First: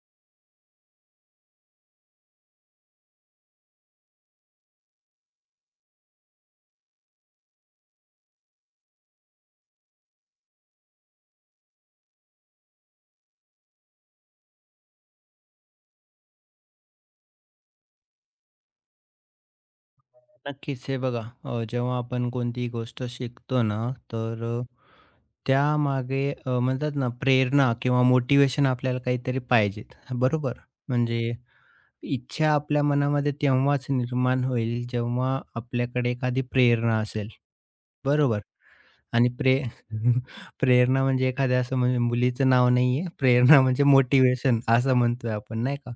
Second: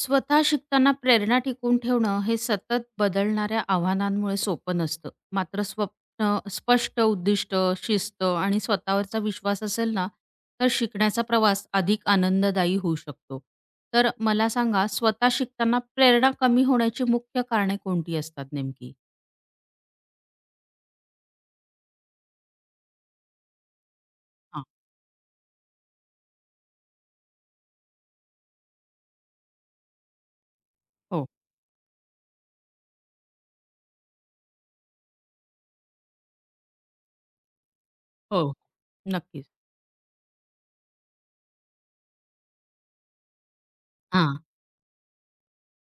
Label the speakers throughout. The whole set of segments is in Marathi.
Speaker 1: स्वतः शिकताना प्रेरणा टिकवून ठेवणं हे सतत बदलणाऱ्या आव्हानांमुळे सोपं नसतं. मात्र स्वप्न, स्पष्ट उद्दिष्ट, शिस्त आणि स्वतःवरचा विश्वास असेल ना, तर शिकण्याचा प्रवास अधिक आनंददायी होऊ शकतो. तर मला सांगा, स्वतः शिकताना प्रेरणा कमी होण्याची मुख्य कारणे कोणती असतात नेमकी?
Speaker 2: नक्कीच. हे बघा, जेव्हा आपण कोणतीही गोष्ट शिकतो ना, तर
Speaker 1: हां.
Speaker 2: त्यामागे म्हणतात ना प्रेरणा किंवा मोटिवेशन आपल्याला काहीतरी पाहिजेत, बरोबर? म्हणजे
Speaker 1: हो,
Speaker 2: इच्छा आपल्या मनामध्ये तेव्हाच निर्माण होईल, जेव्हा आपल्याकडे एखादी प्रेरणा असेल, बरोबर?
Speaker 1: हो.
Speaker 2: आणि
Speaker 1: नक्कीच.
Speaker 2: प्रे प्रेरणा म्हणजे एखाद्या असं म्हणजे मुलीचं नाव नाहीये. प्रेरणा म्हणजे
Speaker 1: हां.
Speaker 2: मोटिव्हेशन असं म्हणतोय आपण नाही का?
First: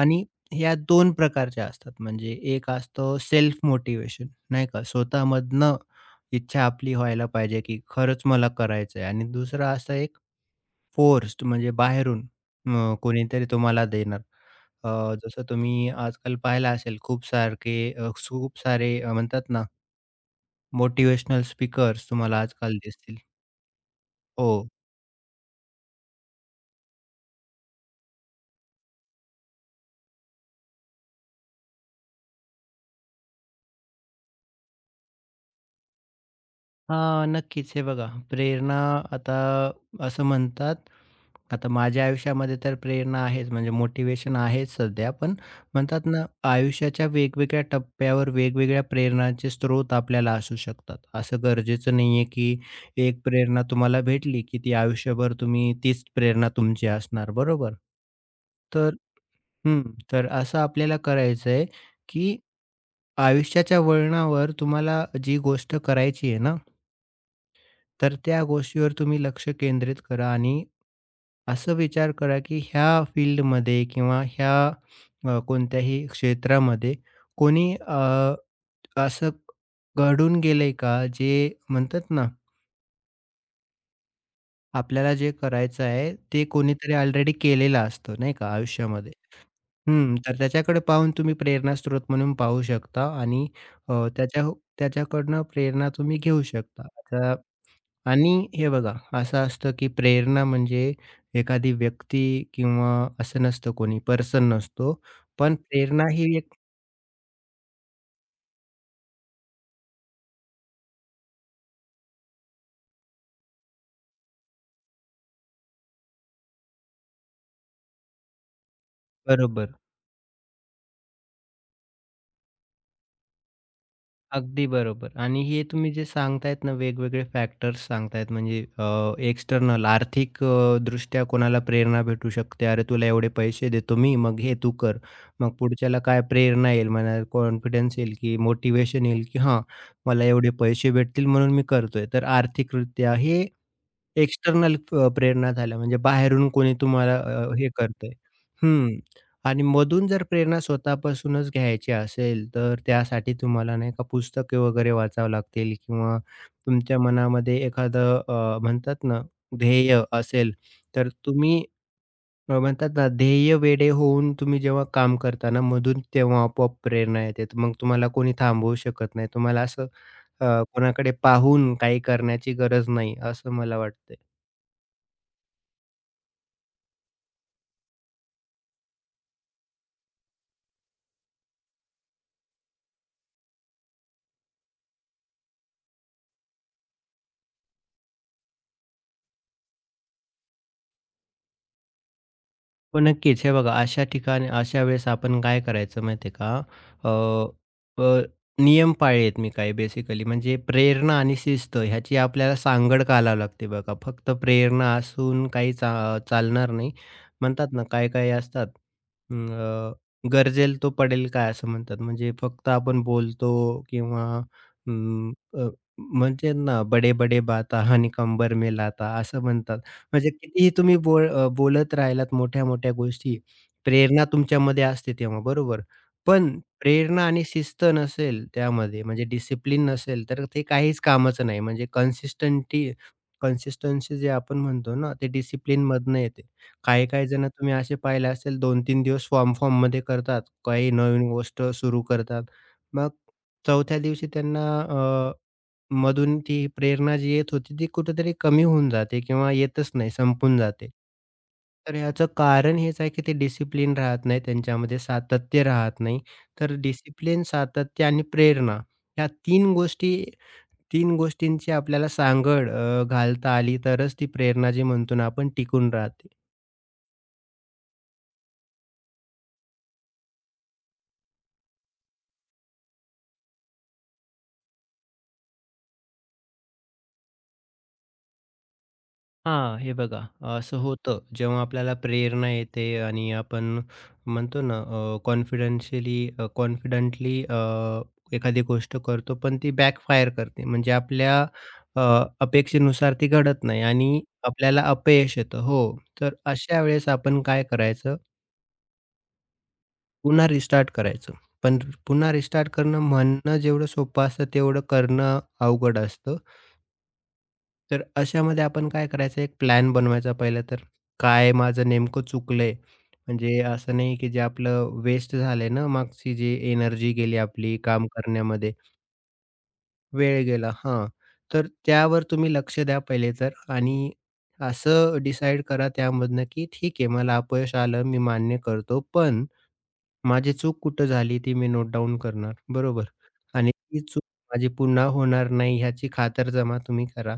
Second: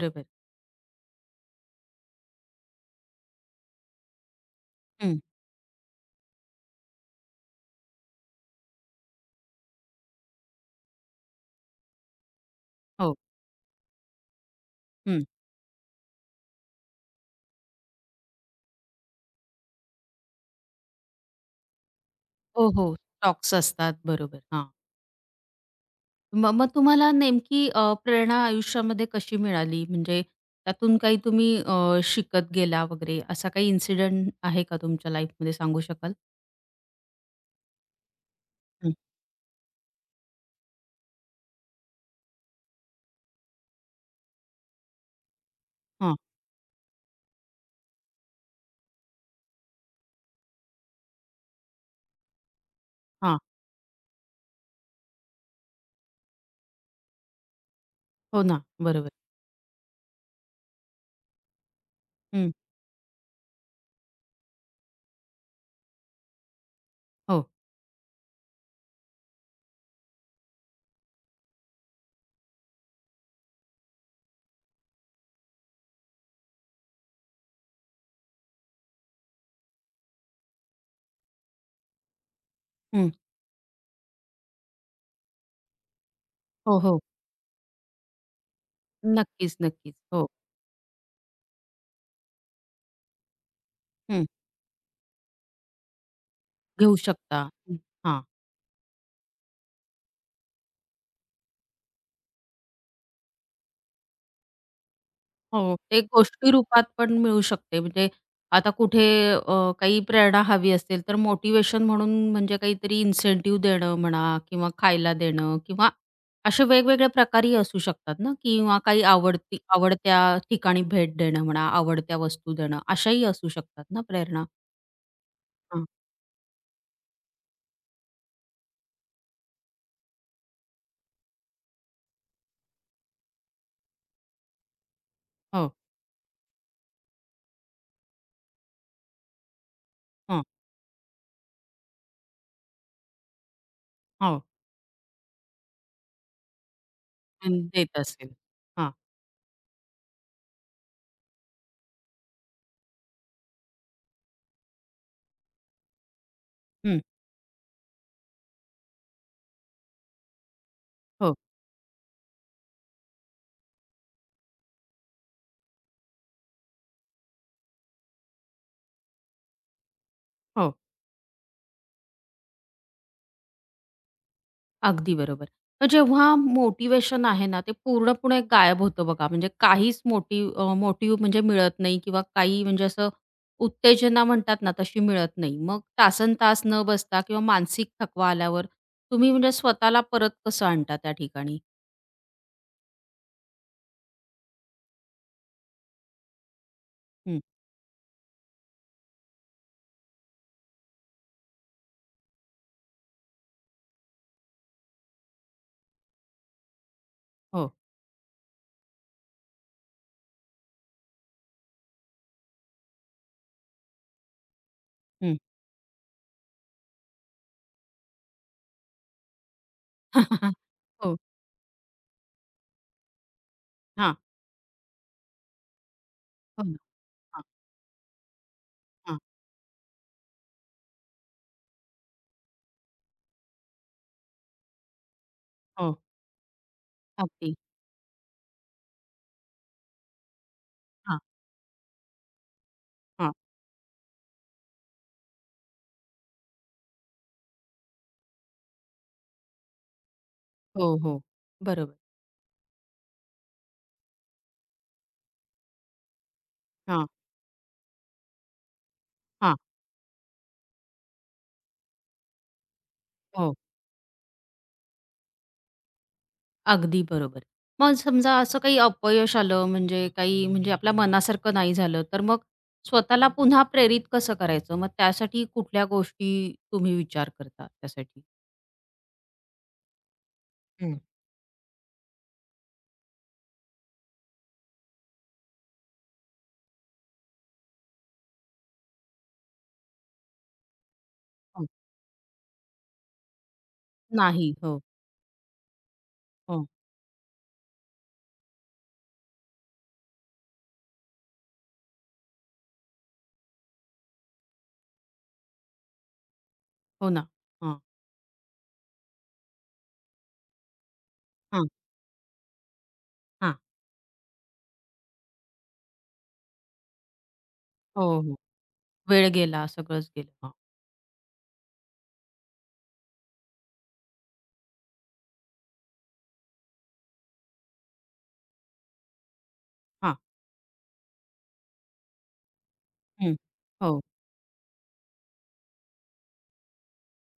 Speaker 2: आणि ह्या 2 प्रकारच्या असतात. म्हणजे एक असतं सेल्फ मोटिव्हेशन नाही का?
Speaker 1: हं.
Speaker 2: स्वतःमधनं इच्छा आपली व्हायला पाहिजे, की खरंच मला करायचंय आणि दुसरं असं एक फोर्स्ड म्हणजे बाहेरून
Speaker 1: हो.
Speaker 2: कोणीतरी तुम्हाला देणार.
Speaker 1: हं.
Speaker 2: जसं तुम्ही आजकाल पाहिलं असेल खूप सारखे खूप सारे म्हणतात ना मोटिव्हेशनल स्पीकर्स तुम्हाला
Speaker 1: हो,
Speaker 2: आजकाल
Speaker 1: हो.
Speaker 2: दिसतील.
Speaker 1: स्टॉक्स असतात. बरोबर. हां.
Speaker 2: हो.
Speaker 1: मग मग तुम्हाला नेमकी प्रेरणा आयुष्यामध्ये कशी मिळाली? म्हणजे त्यातून काही तुम्ही शिकत गेला वगैरे असा काही इन्सिडेंट आहे का तुमच्या लाईफमध्ये सांगू शकाल?
Speaker 2: हां, नक्कीच. हे बघा प्रेरणा
Speaker 1: हं.
Speaker 2: आता असं म्हणतात आता माझ्या आयुष्यामध्ये तर प्रेरणा आहेच म्हणजे मोटिवेशन आहेच सध्या. पण म्हणतात
Speaker 1: हां,
Speaker 2: ना, आयुष्याच्या वेगवेगळ्या टप्प्यावर वेगवेगळ्या प्रेरणाचे स्रोत आपल्याला असू शकतात. असं गरजेचं नाहीये, की एक
Speaker 1: हां.
Speaker 2: प्रेरणा तुम्हाला भेटली, की ती आयुष्यभर तुम्ही तीच प्रेरणा तुमची असणार, बरोबर?
Speaker 1: हो ना.
Speaker 2: तर
Speaker 1: बरोबर.
Speaker 2: हं, तर असं आपल्याला करायचंय, की
Speaker 1: हं.
Speaker 2: आयुष्याच्या वळणावर तुम्हाला जी गोष्ट करायची आहे ना,
Speaker 1: हो.
Speaker 2: तर त्या गोष्टीवर तुम्ही लक्ष केंद्रित करा आणि असं विचार करा की ह्या फील्डमध्ये किंवा ह्या कोणत्याही क्षेत्रामध्ये कोणी असं घडून गेलंय का जे म्हणतात ना,
Speaker 1: हं.
Speaker 2: आपल्याला जे करायचं आहे ते
Speaker 1: हो,
Speaker 2: कोणीतरी
Speaker 1: हो.
Speaker 2: ऑलरेडी केलेलं असतं नाही का आयुष्यामध्ये.
Speaker 1: नक्कीच, नक्कीच.
Speaker 2: हं,
Speaker 1: हो.
Speaker 2: तर त्याच्याकडे पाहून तुम्ही प्रेरणास्रोत म्हणून पाहू शकता आणि अ,
Speaker 1: हं.
Speaker 2: त्याच्या त्याच्याकडनं प्रेरणा तुम्ही घेऊ शकता.
Speaker 1: घेऊ शकता. हं. हां.
Speaker 2: आणि हे बघा, असं असतं की प्रेरणा म्हणजे एखादी व्यक्ती किंवा असं नसतं कोणी पर्सन नसतो. पण
Speaker 1: हो, ते
Speaker 2: प्रेरणा ही एक
Speaker 1: गोष्टी रूपात पण मिळू शकते. म्हणजे आता कुठे काही प्रेरणा हवी असेल, तर मोटिव्हेशन म्हणून म्हणजे काहीतरी इन्सेंटिव्ह देणं म्हणा किंवा खायला देणं किंवा असे वेगवेगळे प्रकारही असू शकतात ना किंवा काही आवडती
Speaker 2: बरोबर.
Speaker 1: आवडत्या ठिकाणी भेट देणं म्हणा, आवडत्या वस्तू देणं अशाही असू शकतात ना प्रेरणा.
Speaker 2: अगदी बरोबर आणि हे
Speaker 1: हां.
Speaker 2: तुम्ही जे सांगतायत ना वेगवेगळे फॅक्टर्स सांगतायत म्हणजे एक्सटर्नल आर्थिक दृष्ट्या कोणाला प्रेरणा भेटू शकते. अरे तुला एवढे पैसे देतो मी, मग हे तू कर. मग
Speaker 1: हो,
Speaker 2: पुढच्याला काय प्रेरणा येईल म्हणा कॉन्फिडन्स येईल, की मोटिवेशन येईल, की हां, मला
Speaker 1: हां,
Speaker 2: एवढे पैसे भेटतील म्हणून मी करतोय. तर आर्थिकरित्या हे
Speaker 1: हो.
Speaker 2: एक्सटर्नल प्रेरणा झाल्या म्हणजे बाहेरून कोणी तुम्हाला
Speaker 1: अन्
Speaker 2: हे
Speaker 1: देत
Speaker 2: करतंय.
Speaker 1: असेल. हां.
Speaker 2: हं. आणि मधून जर प्रेरणा स्वतःपासूनच घ्यायची असेल, तर त्यासाठी तुम्हाला नाही का पुस्तके वगैरे वाचावं लागतील किंवा
Speaker 1: हं.
Speaker 2: तुमच्या मनामध्ये एखादं म्हणतात ना, ध्येय असेल, तर
Speaker 1: हो,
Speaker 2: तुम्ही म्हणतात ना, ध्येय वेडे होऊन तुम्ही जेव्हा काम करता ना, मधून तेव्हा आपोआप प्रेरणा येते. तर मग तुम्हाला कोणी थांबवू शकत नाही. तुम्हाला असं अ,
Speaker 1: हो.
Speaker 2: कोणाकडे पाहून काही करण्याची गरज नाही, असं मला वाटतंय.
Speaker 1: अगदी बरोबर. तर जेव्हा मोटिव्हेशन आहे ना, ते पूर्णपणे गायब होतं बघा. म्हणजे काहीच मोटिव्ह म्हणजे मिळत नाही किंवा काही म्हणजे असं उत्तेजना म्हणतात ना, तशी मिळत नाही. मग तासन तास न बसता किंवा मानसिक थकवा आल्यावर तुम्ही म्हणजे स्वतःला परत कसं आणता त्या ठिकाणी?
Speaker 2: हो, नक्कीच. हे बघा, अशा ठिकाणी अशा वेळेस आपण काय करायचं माहिती आहे का? अ,
Speaker 1: हं.
Speaker 2: अ, नियम पाळलेत मी काही बेसिकली म्हणजे प्रेरणा आणि शिस्त ह्याची आपल्याला सांगड घालावी लागते बघा. फक्त प्रेरणा असून काही चालणार नाही. म्हणतात
Speaker 1: हो.
Speaker 2: ना, काही-काही असतात अं, "गरजेल तो पडेल काय" असं म्हणतात. म्हणजे फक्त आपण बोलतो किंवा अं,
Speaker 1: हं.
Speaker 2: अ, म्हणजे ना, "बडे-बडे बाता आणि कंबर में लाता" असं म्हणतात. म्हणजे कितीही तुम्ही
Speaker 1: हो.
Speaker 2: बोलत राहिलात मोठ्या-मोठ्या गोष्टी,
Speaker 1: हां.
Speaker 2: प्रेरणा तुमच्यामध्ये असते तेव्हा, बरोबर. पण
Speaker 1: हो ना.
Speaker 2: प्रेरणा
Speaker 1: हां,
Speaker 2: आणि शिस्त नसेल त्यामध्ये,
Speaker 1: हां.
Speaker 2: म्हणजे डिसिप्लिन नसेल, तर ते काहीच कामाचं नाही. म्हणजे कन्सिस्टन्सी जे आपण म्हणतो ना, ते
Speaker 1: हो.
Speaker 2: डिसिप्लिनमधनं येते. काही-काही जण
Speaker 1: अगदी.
Speaker 2: तुम्ही असे पाहिले असेल 2-3 दिवस फॉर्ममध्ये करतात, काही
Speaker 1: हां,
Speaker 2: नवीन गोष्ट सुरू करतात. मग
Speaker 1: हां.
Speaker 2: चौथ्या दिवशी त्यांना मधून ती प्रेरणा जी येत होती ती कुठेतरी कमी होऊन जाते किंवा येतच नाही, संपून जाते.
Speaker 1: हो, हो. बरोबर.
Speaker 2: तर याचं कारण हेच आहे, की ते डिसिप्लिन राहत नाही त्यांच्यामध्ये, सातत्य राहत नाही. तर
Speaker 1: हां,
Speaker 2: डिसिप्लिन, सातत्य आणि प्रेरणा ह्या
Speaker 1: हां.
Speaker 2: 3 गोष्टींची आपल्याला सांगड
Speaker 1: हो.
Speaker 2: घालता आली तरच ती प्रेरणा जी म्हणतो ना आपण टिकून राहते.
Speaker 1: अगदी बरोबर. मग समजा असं काही अपयश आलं म्हणजे काही म्हणजे आपल्या मनासारखं नाही झालं, तर मग स्वतःला पुन्हा प्रेरित कसं करायचं? मग त्यासाठी कुठल्या गोष्टी तुम्ही विचार करता त्यासाठी?
Speaker 2: हां, हे बघा असं
Speaker 1: हं.
Speaker 2: होतं. जेव्हा आपल्याला प्रेरणा येते आणि आपण म्हणतो ना अ, कॉन्फिडेन्शियली कॉन्फिडेंटली एखादी गोष्ट करतो, पण ती बॅकफायर करते. म्हणजे आपल्या
Speaker 1: हो.
Speaker 2: अ, अपेक्षेनुसार ती घडत नाही आणि
Speaker 1: नाही. हो,
Speaker 2: आपल्याला अपयश येतं. हो, तर
Speaker 1: हो.
Speaker 2: अशा वेळेस आपण काय करायचं, पुन्हा रिस्टार्ट करायचं. पण पुन्हा रिस्टार्ट करणं म्हणणं जेवढं सोपं असतं, तेवढं करणं अवघड असतं.
Speaker 1: हो ना. हां,
Speaker 2: तर अशामध्ये आपण काय करायचं एक प्लॅन बनवायचा पहिलं तर. काय
Speaker 1: हां,
Speaker 2: माझं नेमकं चुकलंय?
Speaker 1: हां.
Speaker 2: म्हणजे असं नाही की जे आपलं वेस्ट झालंय ना मागची जी एनर्जी गेली आपली काम
Speaker 1: हो, हो.
Speaker 2: करण्यामध्ये,
Speaker 1: वेळ गेला, सगळंच गेलं.
Speaker 2: वेळ
Speaker 1: हां,
Speaker 2: गेला हां. तर त्यावर तुम्ही लक्ष द्या पहिले तर आणि असं डिसाईड करा त्यामधनं की ठीक आहे मला अपयश आलं मी मान्य करतो पण
Speaker 1: हां.
Speaker 2: माझी चूक कुठं झाली ती मी नोट डाउन करणार, बरोबर.
Speaker 1: हं.
Speaker 2: आणि
Speaker 1: हो,
Speaker 2: ती चूक माझी पुन्हा होणार नाही ह्याची खातरजमा तुम्ही करा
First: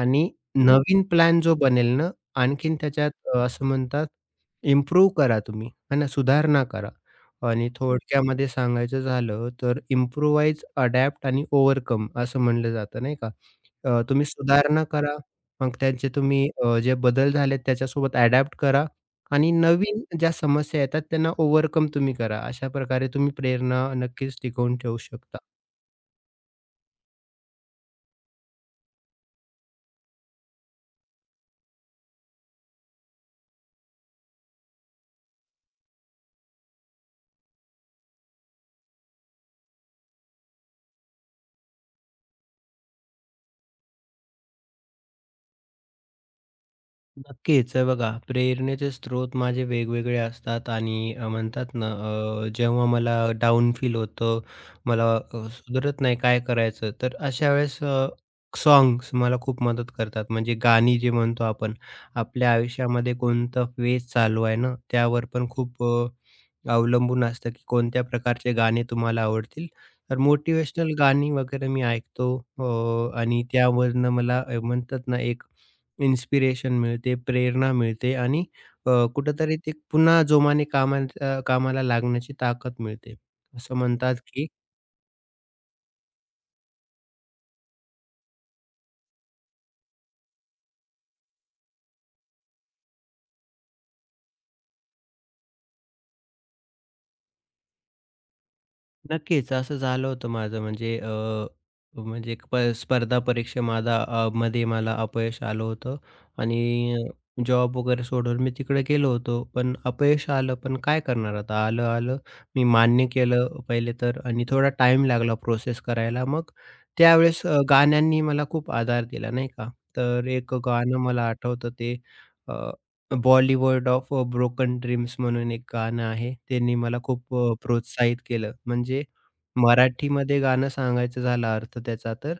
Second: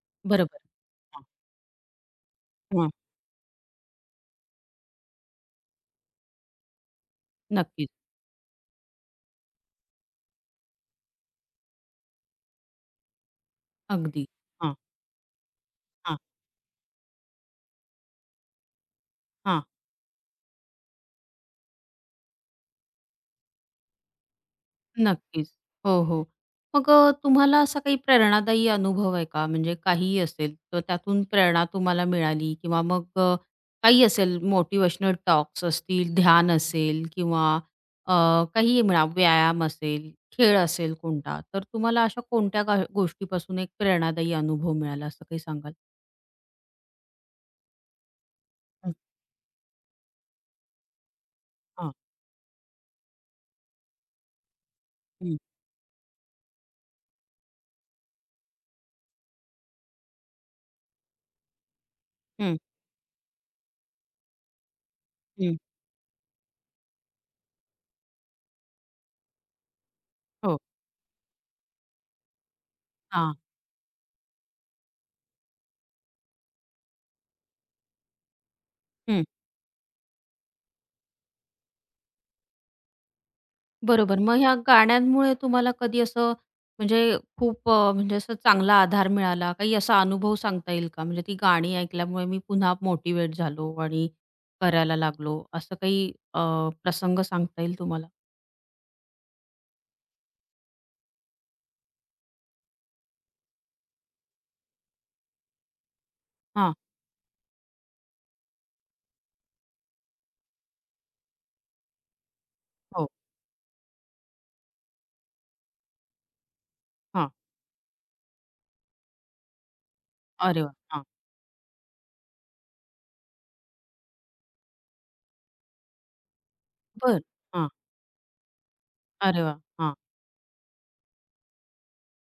Speaker 2: आणि
Speaker 1: बरोबर.
Speaker 2: नवीन
Speaker 1: हां,
Speaker 2: प्लॅन जो बनेल ना, आणखीन
Speaker 1: हां.
Speaker 2: त्याच्यात असं म्हणतात इम्प्रूव्ह करा तुम्ही, है ना, सुधारणा करा. आणि
Speaker 1: नक्कीच.
Speaker 2: थोडक्यामध्ये सांगायचं झालं तर इम्प्रोवाइज, अडॅप्ट आणि ओव्हरकम असं म्हणलं जातं नाही का.
Speaker 1: अगदी.
Speaker 2: तुम्ही
Speaker 1: हां,
Speaker 2: सुधारणा करा, मग त्यांचे
Speaker 1: हां,
Speaker 2: तुम्ही जे बदल झालेत त्याच्यासोबत अडॅप्ट करा आणि
Speaker 1: हां.
Speaker 2: नवीन ज्या समस्या येतात त्यांना ओव्हरकम तुम्ही करा. अशा प्रकारे तुम्ही प्रेरणा नक्कीच टिकवून ठेवू शकता.
Speaker 1: नक्कीच. हो, हो. मग तुम्हाला असा काही प्रेरणादायी अनुभव आहे का? म्हणजे काहीही असेल, तर त्यातून प्रेरणा तुम्हाला मिळाली किंवा मग काही असेल मोटिव्हेशनल टॉक्स असतील, ध्यान असेल किंवा अ, काहीही म्हणा, व्यायाम असेल, खेळ असेल कोणता, तर तुम्हाला अशा कोणत्या गोष्टीपासून एक प्रेरणादायी अनुभव मिळाला, असं काही सांगाल?
Speaker 2: नक्कीच. हे बघा, प्रेरणेचे
Speaker 1: हं.
Speaker 2: स्रोत माझे वेगवेगळे असतात आणि म्हणतात ना,
Speaker 1: हां.
Speaker 2: जेव्हा मला डाउन फील होतं, मला
Speaker 1: हं,
Speaker 2: अ, सुधरत नाही काय करायचं, तर अशा वेळेस साँग्स मला खूप मदत करतात. म्हणजे गाणी जे म्हणतो आपण, आपल्या
Speaker 1: हं,
Speaker 2: आयुष्यामध्ये कोणतं फेज चालू आहे ना, त्यावर पण
Speaker 1: हं.
Speaker 2: खूप अवलंबून असतं, की कोणत्या प्रकारचे गाणे तुम्हाला आवडतील. तर
Speaker 1: हो.
Speaker 2: मोटिव्हेशनल गाणी वगैरे मी ऐकतो
Speaker 1: हां.
Speaker 2: आणि त्यावरनं मला म्हणतात ना, एक इन्स्पिरेशन मिळते, प्रेरणा मिळते आणि कुठेतरी ते पुन्हा जोमाने कामाला कामाला लागण्याची ताकद मिळते. असं म्हणतात,
Speaker 1: बरोबर. मग
Speaker 2: की
Speaker 1: ह्या गाण्यांमुळे तुम्हाला कधी असं म्हणजे खूप म्हणजे असं चांगला आधार मिळाला, काही असा अनुभव सांगता येईल का? म्हणजे ती गाणी ऐकल्यामुळे मी पुन्हा मोटिव्हेट झालो आणि करायला लागलो, असं काही प्रसंग सांगता येईल तुम्हाला?
Speaker 2: नक्कीच. असं झालं होतं माझं म्हणजे म्हणजे एक स्पर्धा परीक्षेमादा मध्ये मला अपयश आलं होतं
Speaker 1: हां.
Speaker 2: आणि जॉब वगैरे सोडून मी तिकडे गेलो होतो. पण अपयश आलं, पण काय करणार आता? आलं, आलं. मी मान्य
Speaker 1: हो.
Speaker 2: केलं पहिले तर आणि थोडा टाइम लागला प्रोसेस करायला. मग
Speaker 1: हां.
Speaker 2: त्यावेळेस गाण्यांनी मला खूप आधार दिला, नाही का? तर एक
Speaker 1: अरे वाह!
Speaker 2: गाणं
Speaker 1: हां.
Speaker 2: मला आठवतं ते अ बॉलिवूड ऑफ ब्रोकन ड्रीम्स म्हणून एक गाणं आहे. त्यांनी मला
Speaker 1: बरं.
Speaker 2: खूप
Speaker 1: हां.
Speaker 2: प्रोत्साहित केलं. म्हणजे
Speaker 1: अरे वाह! हां,
Speaker 2: मराठीमध्ये गाणं सांगायचं झाला अर्थ त्याचा तर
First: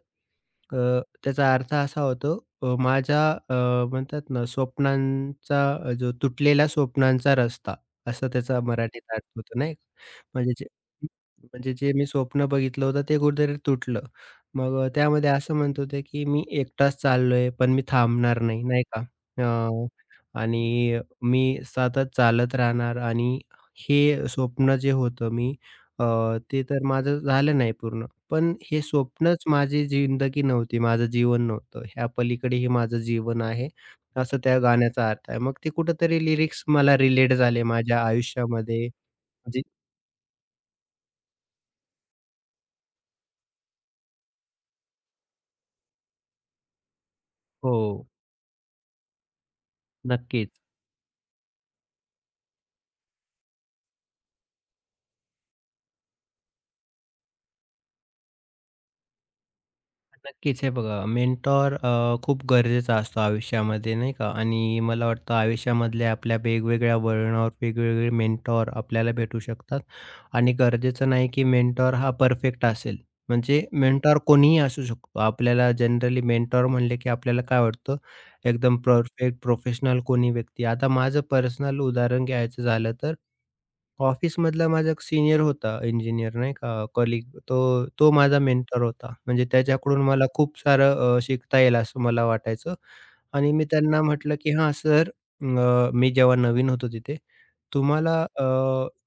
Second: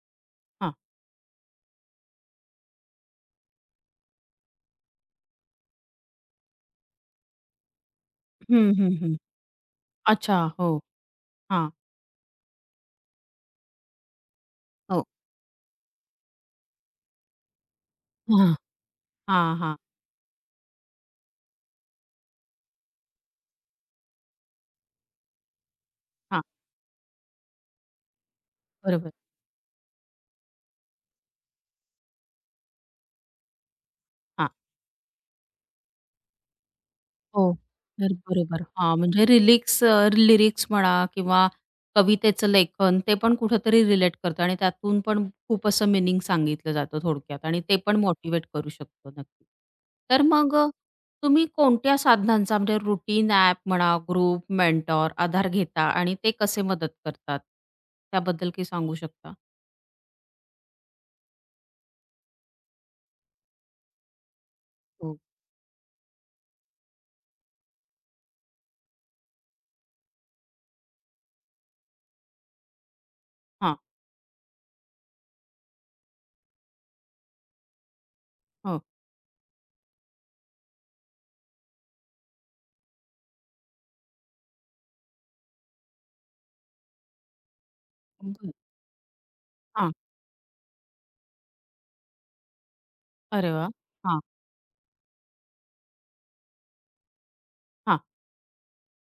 Speaker 1: हां.
Speaker 2: त्याचा अर्थ असा होतो माझ्या म्हणतात ना स्वप्नांचा जो तुटलेला स्वप्नांचा रस्ता असा त्याचा
Speaker 1: हं, हं,
Speaker 2: मराठीत
Speaker 1: हं.
Speaker 2: अर्थ होतो नाही का?
Speaker 1: अच्छा.
Speaker 2: म्हणजे जे
Speaker 1: हो. हां.
Speaker 2: म्हणजे जे मी स्वप्न बघितलं होतं ते कुठेतरी तुटलं. मग
Speaker 1: हो.
Speaker 2: त्यामध्ये असं म्हणत होते, की मी एकटाच चाललोय पण मी थांबणार
Speaker 1: हां.
Speaker 2: नाही, नाही का?
Speaker 1: हां, हां,
Speaker 2: आणि मी सतत चालत राहणार आणि हे स्वप्न जे होतं मी अ,
Speaker 1: हां.
Speaker 2: ते तर माझं झालं नाही पूर्ण. पण हे
Speaker 1: बरोबर.
Speaker 2: स्वप्नच माझी जिंदगी नव्हती, माझं जीवन नव्हतं. ह्या पलीकडे हे माझं जीवन आहे, असं त्या गाण्याचा अर्थ आहे. मग ते कुठेतरी लिरिक्स मला रिलेट
Speaker 1: हो.
Speaker 2: झाले माझ्या
Speaker 1: तर बरोबर.
Speaker 2: आयुष्यामध्ये.
Speaker 1: हां, म्हणजे
Speaker 2: जे
Speaker 1: लिरिक्स म्हणा किंवा कवितेचं लेखन ते पण कुठेतरी रिलेट करतं आणि त्यातून पण खूप असं मीनिंग सांगितलं जातं थोडक्यात आणि ते पण
Speaker 2: हो.
Speaker 1: मोटिव्हेट करू शकतो नक्की. तर
Speaker 2: नक्कीच.
Speaker 1: मग तुम्ही कोणत्या साधनांचा म्हणजे रुटीन ॲप म्हणा, ग्रुप, मेंटॉर, आधार घेता आणि ते कसे मदत करतात? त्याबद्दल काही सांगू शकता?
Speaker 2: नक्कीच. हे बघा मेंटॉर खूप गरजेचा असतो आयुष्यामध्ये नाही का? आणि मला
Speaker 1: हो.
Speaker 2: वाटतं आयुष्यामधल्या आपल्या वेगवेगळ्या वळणावर वेगवेगळे मेंटॉर आपल्याला भेटू शकतात. आणि गरजेचं नाही की मेंटॉर हा परफेक्ट असेल. म्हणजे
Speaker 1: हां,
Speaker 2: मेंटॉर कोणीही असू शकतो. आपल्याला जनरली मेंटॉर म्हणले की आपल्याला काय वाटतं एकदम
Speaker 1: हो.
Speaker 2: परफेक्ट प्रोफेशनल कोणी व्यक्ती. आता माझं पर्सनल उदाहरण घ्यायचं झालं तर ऑफिसमधला माझा एक सीनियर होता इंजिनियर नाही का कलीग तो, तो माझा
Speaker 1: बरं.
Speaker 2: मेंटर होता. म्हणजे
Speaker 1: हां.
Speaker 2: त्याच्याकडून मला खूप सारं शिकता येईल असं मला वाटायचं
Speaker 1: अरे
Speaker 2: आणि मी
Speaker 1: वाह!
Speaker 2: त्यांना
Speaker 1: हां,
Speaker 2: म्हटलं, की "हां सर, मी जेव्हा नवीन होतो तिथे
Speaker 1: हां.
Speaker 2: तुम्हाला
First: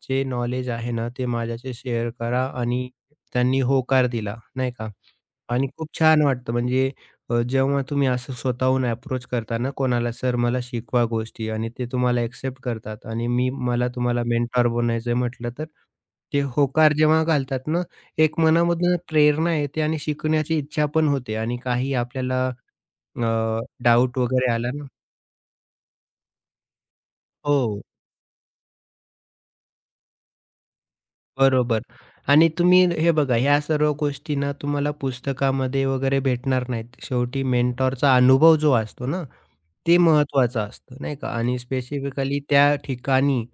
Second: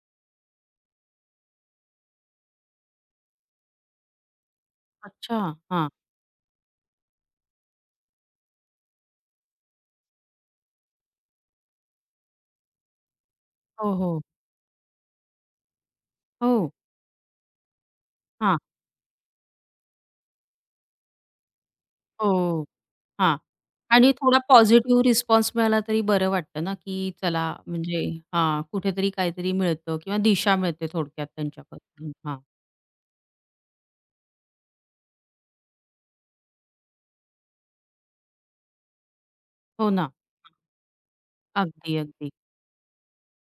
Speaker 2: जे नॉलेज आहे ना ते माझ्याशी शेअर करा" आणि त्यांनी होकार दिला नाही का
Speaker 1: अच्छा.
Speaker 2: आणि
Speaker 1: हां.
Speaker 2: खूप छान वाटतं म्हणजे जेव्हा तुम्ही असं स्वतःहून अप्रोच करता ना कोणाला, "सर मला शिकवा गोष्टी" आणि ते तुम्हाला एक्सेप्ट करतात आणि मला
Speaker 1: हो, हो.
Speaker 2: तुम्हाला मेंटॉर बनायचंय म्हटलं तर ते
Speaker 1: हो.
Speaker 2: होकार जेव्हा घालतात ना, एक
Speaker 1: हां.
Speaker 2: मनामधनं प्रेरणा येते आणि शिकण्याची इच्छा पण होते आणि काही आपल्याला
Speaker 1: हो. हां. आणि
Speaker 2: डाऊट
Speaker 1: थोडा
Speaker 2: वगैरे आला ना
Speaker 1: पॉझिटिव्ह रिस्पॉन्स मिळाला तरी बरं वाटतं ना, की चला
Speaker 2: हो,
Speaker 1: म्हणजे हां, कुठेतरी काहीतरी मिळतं किंवा दिशा मिळते थोडक्यात
Speaker 2: बरोबर.
Speaker 1: त्यांच्यापासून. हां.
Speaker 2: आणि तुम्ही हे बघा ह्या सर्व गोष्टी ना तुम्हाला पुस्तकामध्ये वगैरे भेटणार नाहीत. शेवटी मेंटॉरचा अनुभव जो असतो ना,
Speaker 1: हो
Speaker 2: ते
Speaker 1: ना.
Speaker 2: महत्त्वाचं असतं, नाही का? आणि
Speaker 1: अगदी, अगदी.
Speaker 2: स्पेसिफिकली त्या ठिकाणी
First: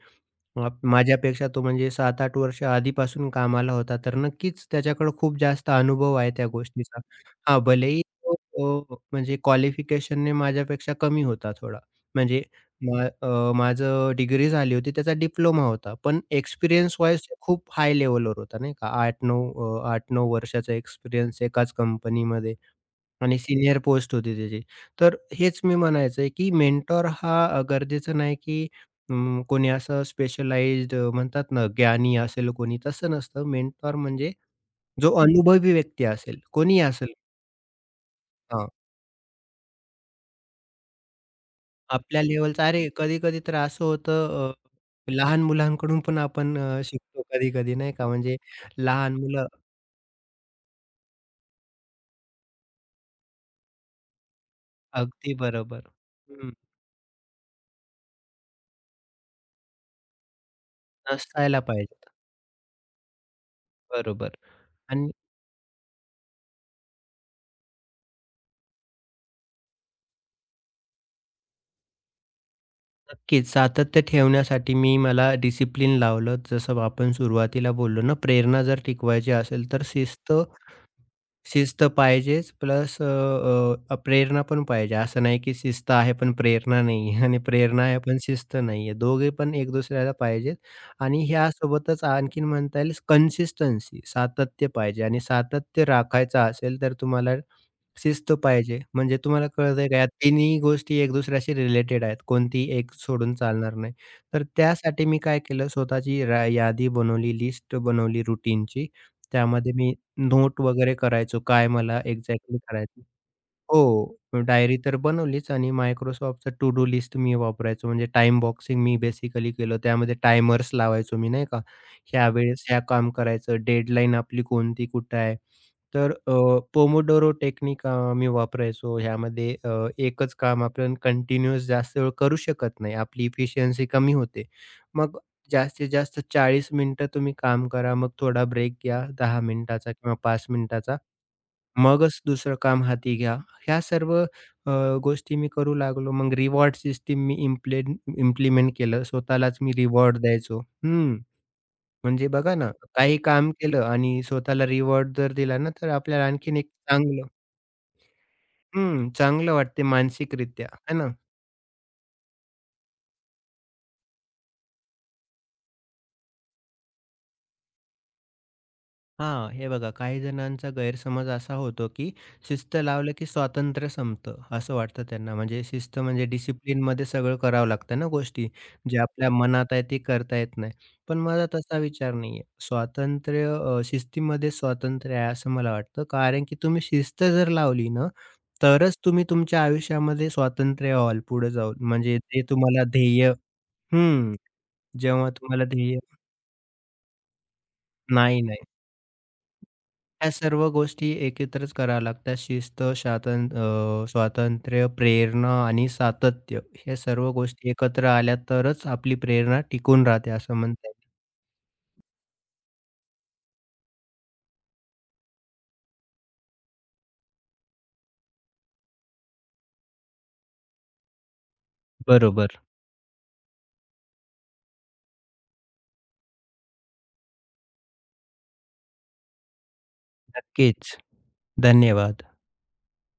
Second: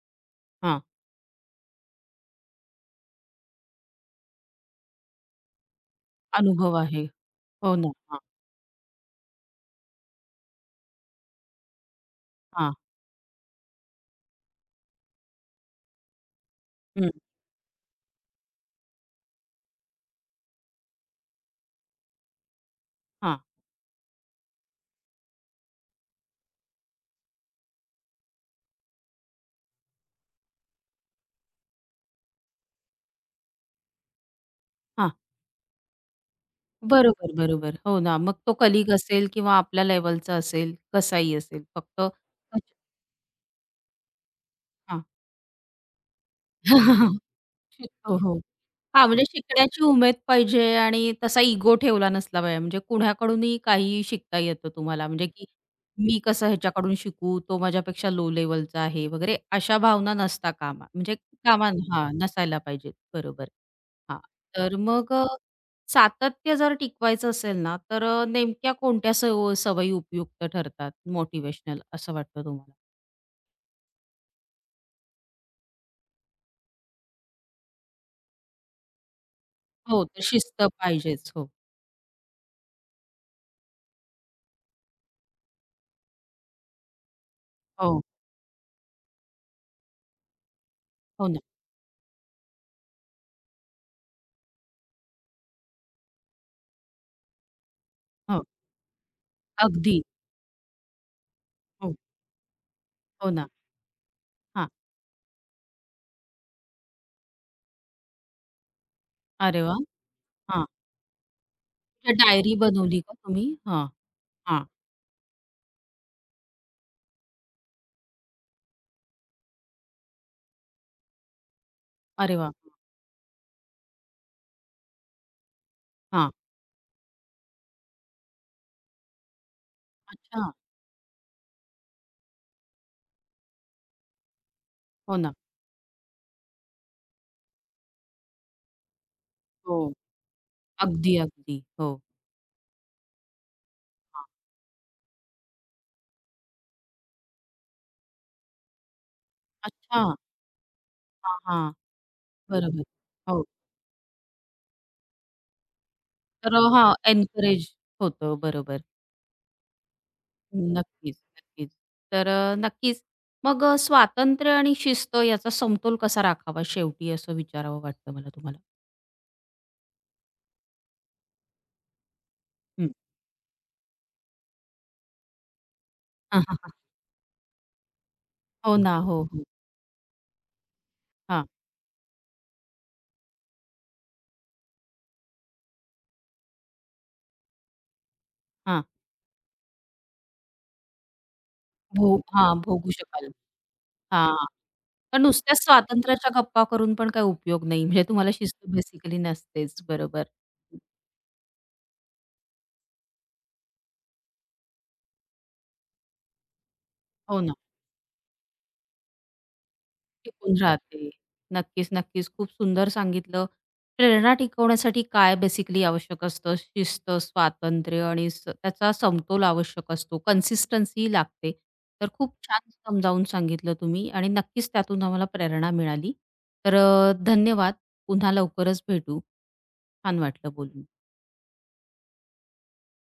Speaker 1: हां.
Speaker 2: माझ्यापेक्षा तो म्हणजे 7-8 वर्ष आधीपासून कामाला होता, तर नक्कीच त्याच्याकडे खूप जास्त अनुभव आहे त्या
Speaker 1: अनुभव
Speaker 2: गोष्टीचा.
Speaker 1: आहे.
Speaker 2: हां,
Speaker 1: हो ना.
Speaker 2: भलेही
Speaker 1: हां,
Speaker 2: तो अ, म्हणजे क्वालिफिकेशनने माझ्यापेक्षा कमी होता थोडा. म्हणजे
Speaker 1: हां.
Speaker 2: माझं डिग्री झाली होती, त्याचा डिप्लोमा होता. पण एक्सपिरियन्स
Speaker 1: हं.
Speaker 2: वाईज खूप हाय लेव्हलवर होता नाही का. 8-9 वर्षाचा एक्सपिरियन्स एकाच कंपनीमध्ये.
Speaker 1: हां,
Speaker 2: आणि सीनियर पोस्ट होती त्याची. तर हेच मी म्हणायचं आहे, की मेंटॉर हा गरजेचं नाही, की कोणी असं स्पेशलाइज्ड म्हणतात ना, ज्ञानी असेल कोणी, तसं नसतं. मेंटॉर म्हणजे
Speaker 1: हां.
Speaker 2: जो अनुभवी व्यक्ती असेल, कोणीही असेल
Speaker 1: बरोबर, बरोबर. हो ना. मग तो
Speaker 2: हां,
Speaker 1: कलीग असेल किंवा आपल्या लेव्हलचा असेल, कसाही असेल. फक्त
Speaker 2: आपल्या लेव्हलचा. अरे, कधी-कधी तर असं होतं,
Speaker 1: हां.
Speaker 2: लहान मुलांकडून पण आपण शिकतो कधी-कधी, नाही का?
Speaker 1: शिकतो,
Speaker 2: म्हणजे
Speaker 1: हो. हां,
Speaker 2: लहान
Speaker 1: म्हणजे
Speaker 2: मुलं
Speaker 1: शिकण्याची उमेद पाहिजे आणि तसा इगो ठेवला नसला पाहिजे. म्हणजे कुणाकडूनही काहीही शिकता येतं तुम्हाला. म्हणजे
Speaker 2: अगदी
Speaker 1: की
Speaker 2: बरोबर.
Speaker 1: मी कसं
Speaker 2: हं,
Speaker 1: ह्याच्याकडून शिकू, तो माझ्यापेक्षा लो लेव्हलचा आहे वगैरे अशा भावना नसता कामा म्हणजे
Speaker 2: नसायला
Speaker 1: कामा हां,
Speaker 2: पाहिजेत.
Speaker 1: नसायला पाहिजेत. बरोबर. हां,
Speaker 2: बरोबर
Speaker 1: तर
Speaker 2: आणि
Speaker 1: मग सातत्य जर टिकवायचं असेल ना, तर नेमक्या कोणत्या सवयी उपयुक्त ठरतात मोटिव्हेशनल असं वाटतं तुम्हाला?
Speaker 2: नक्कीच. सातत्य ठेवण्यासाठी मी मला डिसिप्लिन लावलं. जसं आपण सुरुवातीला बोललो ना, प्रेरणा जर टिकवायची असेल, तर
Speaker 1: हो, तर
Speaker 2: शिस्त
Speaker 1: शिस्त पाहिजेच. हो.
Speaker 2: शिस्त पाहिजेच प्लस अ, अ, प्रेरणा पण पाहिजे. असं नाही की शिस्त आहे पण प्रेरणा नाही आणि प्रेरणा आहे
Speaker 1: हो,
Speaker 2: पण शिस्त नाही आहे. दोघे पण एक दुसऱ्याला पाहिजेत आणि
Speaker 1: हो ना.
Speaker 2: ह्यासोबतच आणखीन म्हणता येईल कन्सिस्टन्सी सातत्य पाहिजे आणि सातत्य राखायचं असेल तर तुम्हाला शिस्त
Speaker 1: हो,
Speaker 2: पाहिजे. म्हणजे तुम्हाला कळतंय
Speaker 1: अगदी.
Speaker 2: का या तिन्ही गोष्टी एक दुसऱ्याशी
Speaker 1: हो,
Speaker 2: रिलेटेड आहेत. कोणतीही एक
Speaker 1: हो
Speaker 2: सोडून
Speaker 1: ना.
Speaker 2: चालणार नाही. तर
Speaker 1: हां.
Speaker 2: त्यासाठी मी काय केलं स्वतःची यादी बनवली, लिस्ट बनवली रुटीनची.
Speaker 1: अरे
Speaker 2: त्यामध्ये
Speaker 1: वाह!
Speaker 2: मी नोट
Speaker 1: हां.
Speaker 2: वगैरे करायचो, काय मला
Speaker 1: म्हणजे डायरी
Speaker 2: एक्झॅक्टली
Speaker 1: बनवली
Speaker 2: करायचं
Speaker 1: का तुम्ही? हां,
Speaker 2: हो,
Speaker 1: हां.
Speaker 2: डायरी तर बनवलीच आणि Microsoftचं टू डू लिस्ट मी वापरायचो. म्हणजे टाइम बॉक्सिंग मी बेसिकली केलं. त्यामध्ये टायमर्स लावायचो मी नाही का? ह्या
Speaker 1: अरे वाह!
Speaker 2: वेळेस ह्या काम करायचं, डेडलाईन आपली कोणती कुठे आहे? तर
Speaker 1: हां.
Speaker 2: पोमोडोरो टेक्निक मी वापरायचो. ह्यामध्ये एकच
Speaker 1: अच्छा.
Speaker 2: काम आपण कंटिन्यूअस जास्त वेळ करू शकत नाही. आपली इफिशियन्सी कमी होते.
Speaker 1: हो
Speaker 2: मग
Speaker 1: ना.
Speaker 2: जास्तीत जास्त 40 मिनिटं तुम्ही काम करा. मग थोडा ब्रेक घ्या 10
Speaker 1: हो.
Speaker 2: मिनिटाचा किंवा 5 मिनिटाचा.
Speaker 1: अगदी, अगदी. हो.
Speaker 2: मगच दुसरं काम हाती घ्या. ह्या सर्व
Speaker 1: हां.
Speaker 2: अ, गोष्टी मी करू लागलो. मग रिवॉर्ड सिस्टीम मी इम्प्लिमेंट केलं. स्वतःलाच मी
Speaker 1: अच्छा.
Speaker 2: रिवॉर्ड द्यायचो. हं.
Speaker 1: हां, हां.
Speaker 2: म्हणजे बघा ना,
Speaker 1: बरोबर.
Speaker 2: काही
Speaker 1: हो.
Speaker 2: काम केलं आणि स्वतःला रिवॉर्ड जर दिला ना, तर आपल्याला
Speaker 1: तर
Speaker 2: आणखीन एक
Speaker 1: हां,
Speaker 2: चांगलं
Speaker 1: एन्करेज होतं. बरोबर.
Speaker 2: हं, चांगलं वाटते मानसिकरित्या, आहे ना?
Speaker 1: नक्कीच, नक्कीच. तर नक्कीच. मग स्वातंत्र्य आणि शिस्त याचा समतोल कसा राखावा शेवटी असं विचारावं वाटतं मला तुम्हाला?
Speaker 2: हां, हे बघा काही जणांचा गैरसमज असा होतो, की शिस्त
Speaker 1: हं.
Speaker 2: लावलं की स्वातंत्र्य संपतं, असं वाटतं त्यांना. म्हणजे शिस्त म्हणजे
Speaker 1: हां, हां, हां.
Speaker 2: डिसिप्लिनमध्ये सगळं करावं लागतं ना गोष्टी,
Speaker 1: हो ना.
Speaker 2: जे
Speaker 1: हो,
Speaker 2: आपल्या
Speaker 1: हो.
Speaker 2: मनात आहे ते करता येत नाही. पण
Speaker 1: हां,
Speaker 2: माझा तसा विचार नाही शिस्तीमध्ये स्वातंत्र्य आहे असं मला वाटतं. कारण की तुम्ही शिस्त जर लावली ना,
Speaker 1: हां.
Speaker 2: तरच तुम्ही तुमच्या आयुष्यामध्ये स्वातंत्र्य व्हाल पुढे जाऊन. म्हणजे ते
Speaker 1: हां,
Speaker 2: तुम्हाला
Speaker 1: भोगू शकाल.
Speaker 2: ध्येय हं,
Speaker 1: हां. तर
Speaker 2: जेव्हा
Speaker 1: नुसत्याच
Speaker 2: तुम्हाला ध्येय
Speaker 1: स्वातंत्र्याच्या गप्पा करून पण काही उपयोग नाही. म्हणजे तुम्हाला
Speaker 2: नाही,
Speaker 1: शिस्त
Speaker 2: नाही.
Speaker 1: बेसिकली नसतेच. बरोबर.
Speaker 2: ह्या सर्व गोष्टी एकत्रच कराव्या लागतात. शिस्त, स्वातंत्र्य, प्रेरणा आणि सातत्य ह्या सर्व
Speaker 1: हो ना.
Speaker 2: गोष्टी एकत्र आल्या तरच आपली प्रेरणा टिकून राहते असं
Speaker 1: टिकून
Speaker 2: म्हणता येईल.
Speaker 1: राहते. नक्कीच, नक्कीच. खूप सुंदर सांगितलं. प्रेरणा टिकवण्यासाठी काय बेसिकली आवश्यक असतं? शिस्त, स्वातंत्र्य आणि त्याचा समतोल आवश्यक असतो. कन्सिस्टन्सी लागते. तर खूप
Speaker 2: बरोबर.
Speaker 1: छान समजावून सांगितलं तुम्ही आणि नक्कीच त्यातून आम्हाला प्रेरणा मिळाली. तर धन्यवाद. पुन्हा लवकरच भेटू. छान वाटलं बोलून.
Speaker 2: नक्कीच. धन्यवाद.